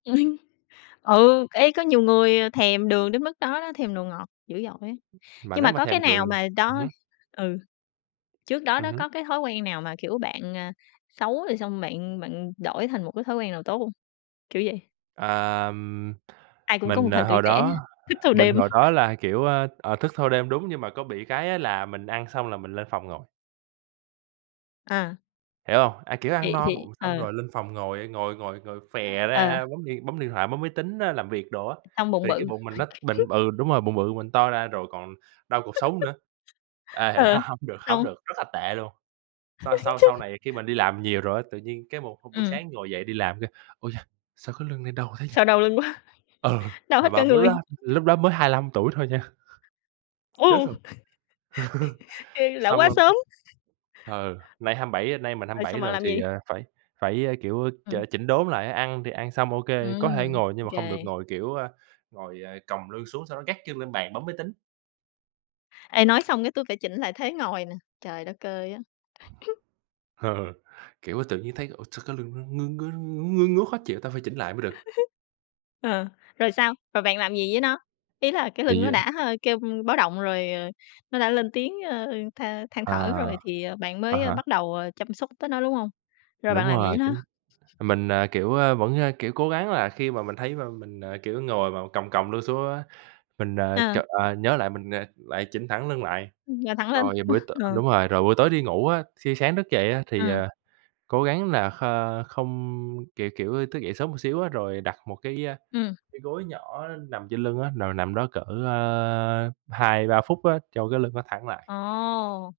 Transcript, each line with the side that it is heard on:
left: Ừ, ê, có nhiều người thèm đường đến mức đó đó, thèm đồ ngọt dữ dội á.
right: Mà
left: Nhưng mà
right: nếu mà
left: có
right: thèm
left: cái
right: đường
left: nào mà
right: ừm
left: đó
right: hứm.
left: ừ, trước đó
right: Ừm
left: đó
right: hứm.
left: có cái thói quen nào mà, kiểu, bạn, à, xấu rồi xong bạn bạn đổi thành một cái thói quen nào tốt hông? Kiểu vậy.
right: Ờm,
left: Ai cũng có một
right: mình, à,
left: thời tuổi
right: hồi
left: trẻ,
right: đó,
left: thức thâu
right: mình
left: đêm.
right: hồi đó là, kiểu, ơ, ờ, thức thâu đêm, đúng, nhưng mà có bị cái á là mình ăn xong là mình lên phòng ngồi.
left: À.
right: Hiểu hông? À, kiểu, ăn
left: Thì
right: no
left: thì
right: bụng xong
left: ờ.
right: rồi lên phòng ngồi, a, ngồi ngồi ngồi phè
left: A, ờ.
right: ra, bấm điện bấm điện thoại, bấm máy tính á, làm việc đồ á,
left: Xong bụng
right: thì cái
left: bự.
right: bụng mình nó bịnh b ừ, đúng rồi, bụng bự, mình to ra, rồi còn đau cột sống nữa. À,
left: Ờ,
right: h hổng được hổng
left: xong
right: được, rất là tệ luôn. Sau sau sau
left: Chung
right: này khi mình đi làm nhiều rồi á, tự nhiên cái một hôm buổi
left: Ừm.
right: sáng ngồi dậy đi làm kêu: "Ui cha, sao cái lưng nay đau thế nhỉ?"
left: Sao đau lưng quá,
right: Ừ,
left: đau
right: mà
left: hết cả
right: bạn biết lúc
left: người.
right: đó lúc đó mới 25 tuổi thôi nha. Chết
left: Ô!
right: rồi.
left: Ê, lão
right: Xong
left: hoá
right: rồi
left: sớm.
right: ừ, nay 27, nay mình hăm
left: Rồi,
right: bảy
left: xong bạn
right: rồi
left: làm
right: thì,
left: gì?
right: ờ, phải phải, a, kiểu, ch
left: Ừ.
right: chỉnh đốn lại á, ăn thì ăn xong, OK, có thể
left: Ừm,
right: ngồi, nhưng mà không được
left: OK.
right: ngồi, kiểu, ờ, ngồi, ờ, còng lương xuống sau đó gác chân lên bàn, bấm máy tính.
left: Ê, nói xong cái tui phải chỉnh lại thế ngồi nè, trời đất ơi á!
right: Ờ. Kiểu, tự nhiên thấy, ủa, sao cái lưng nó ngứa ngứa, n ngứa ngứa khó chịu? Ta phải chỉnh lại mới được.
left: Ờ, rồi sao? Rồi bạn làm gì với nó? Ý là cái lưng
right: Thì,
left: nó
right: à
left: đã, a, kêu báo động rồi, ờ, nó đã lên tiếng, ờ, than than
right: À,
left: thở rồi thì, ờ, bạn
right: à
left: mới, ơ,
right: há.
left: bắt đầu, ờ, chăm sóc tới nó, đúng hông? Rồi
right: Đúng
left: bạn làm gì với
right: rồi,
left: nó?
right: chính mình, à, kiểu, ờ, vẫn, a, kiểu, cố gắng là khi mà mình thấy mà mình, à, kiểu, ngồi mà còng còng lưng xuống á, mình, à,
left: Ờ.
right: chợt ờ, nhớ lại mình, à, lại chỉnh thẳng lưng lại.
left: Ừm, ngồi thẳng lên.
right: Rồi buổi t
left: Ờ.
right: đúng rồi. Rồi buổi tối đi ngủ á, thi sáng thức dậy á thì,
left: Ừm.
right: ờ, cố gắng là kh không, kiểu, kiểu, thức dậy sớm một xíu á rồi đặt một cái, a,
left: Ừm.
right: cái gối nhỏ nằm trên lưng á, rồi nằm đó cỡ, ờ, 2-3 phút á cho cái lưng nó thẳng lại.
left: Ồ!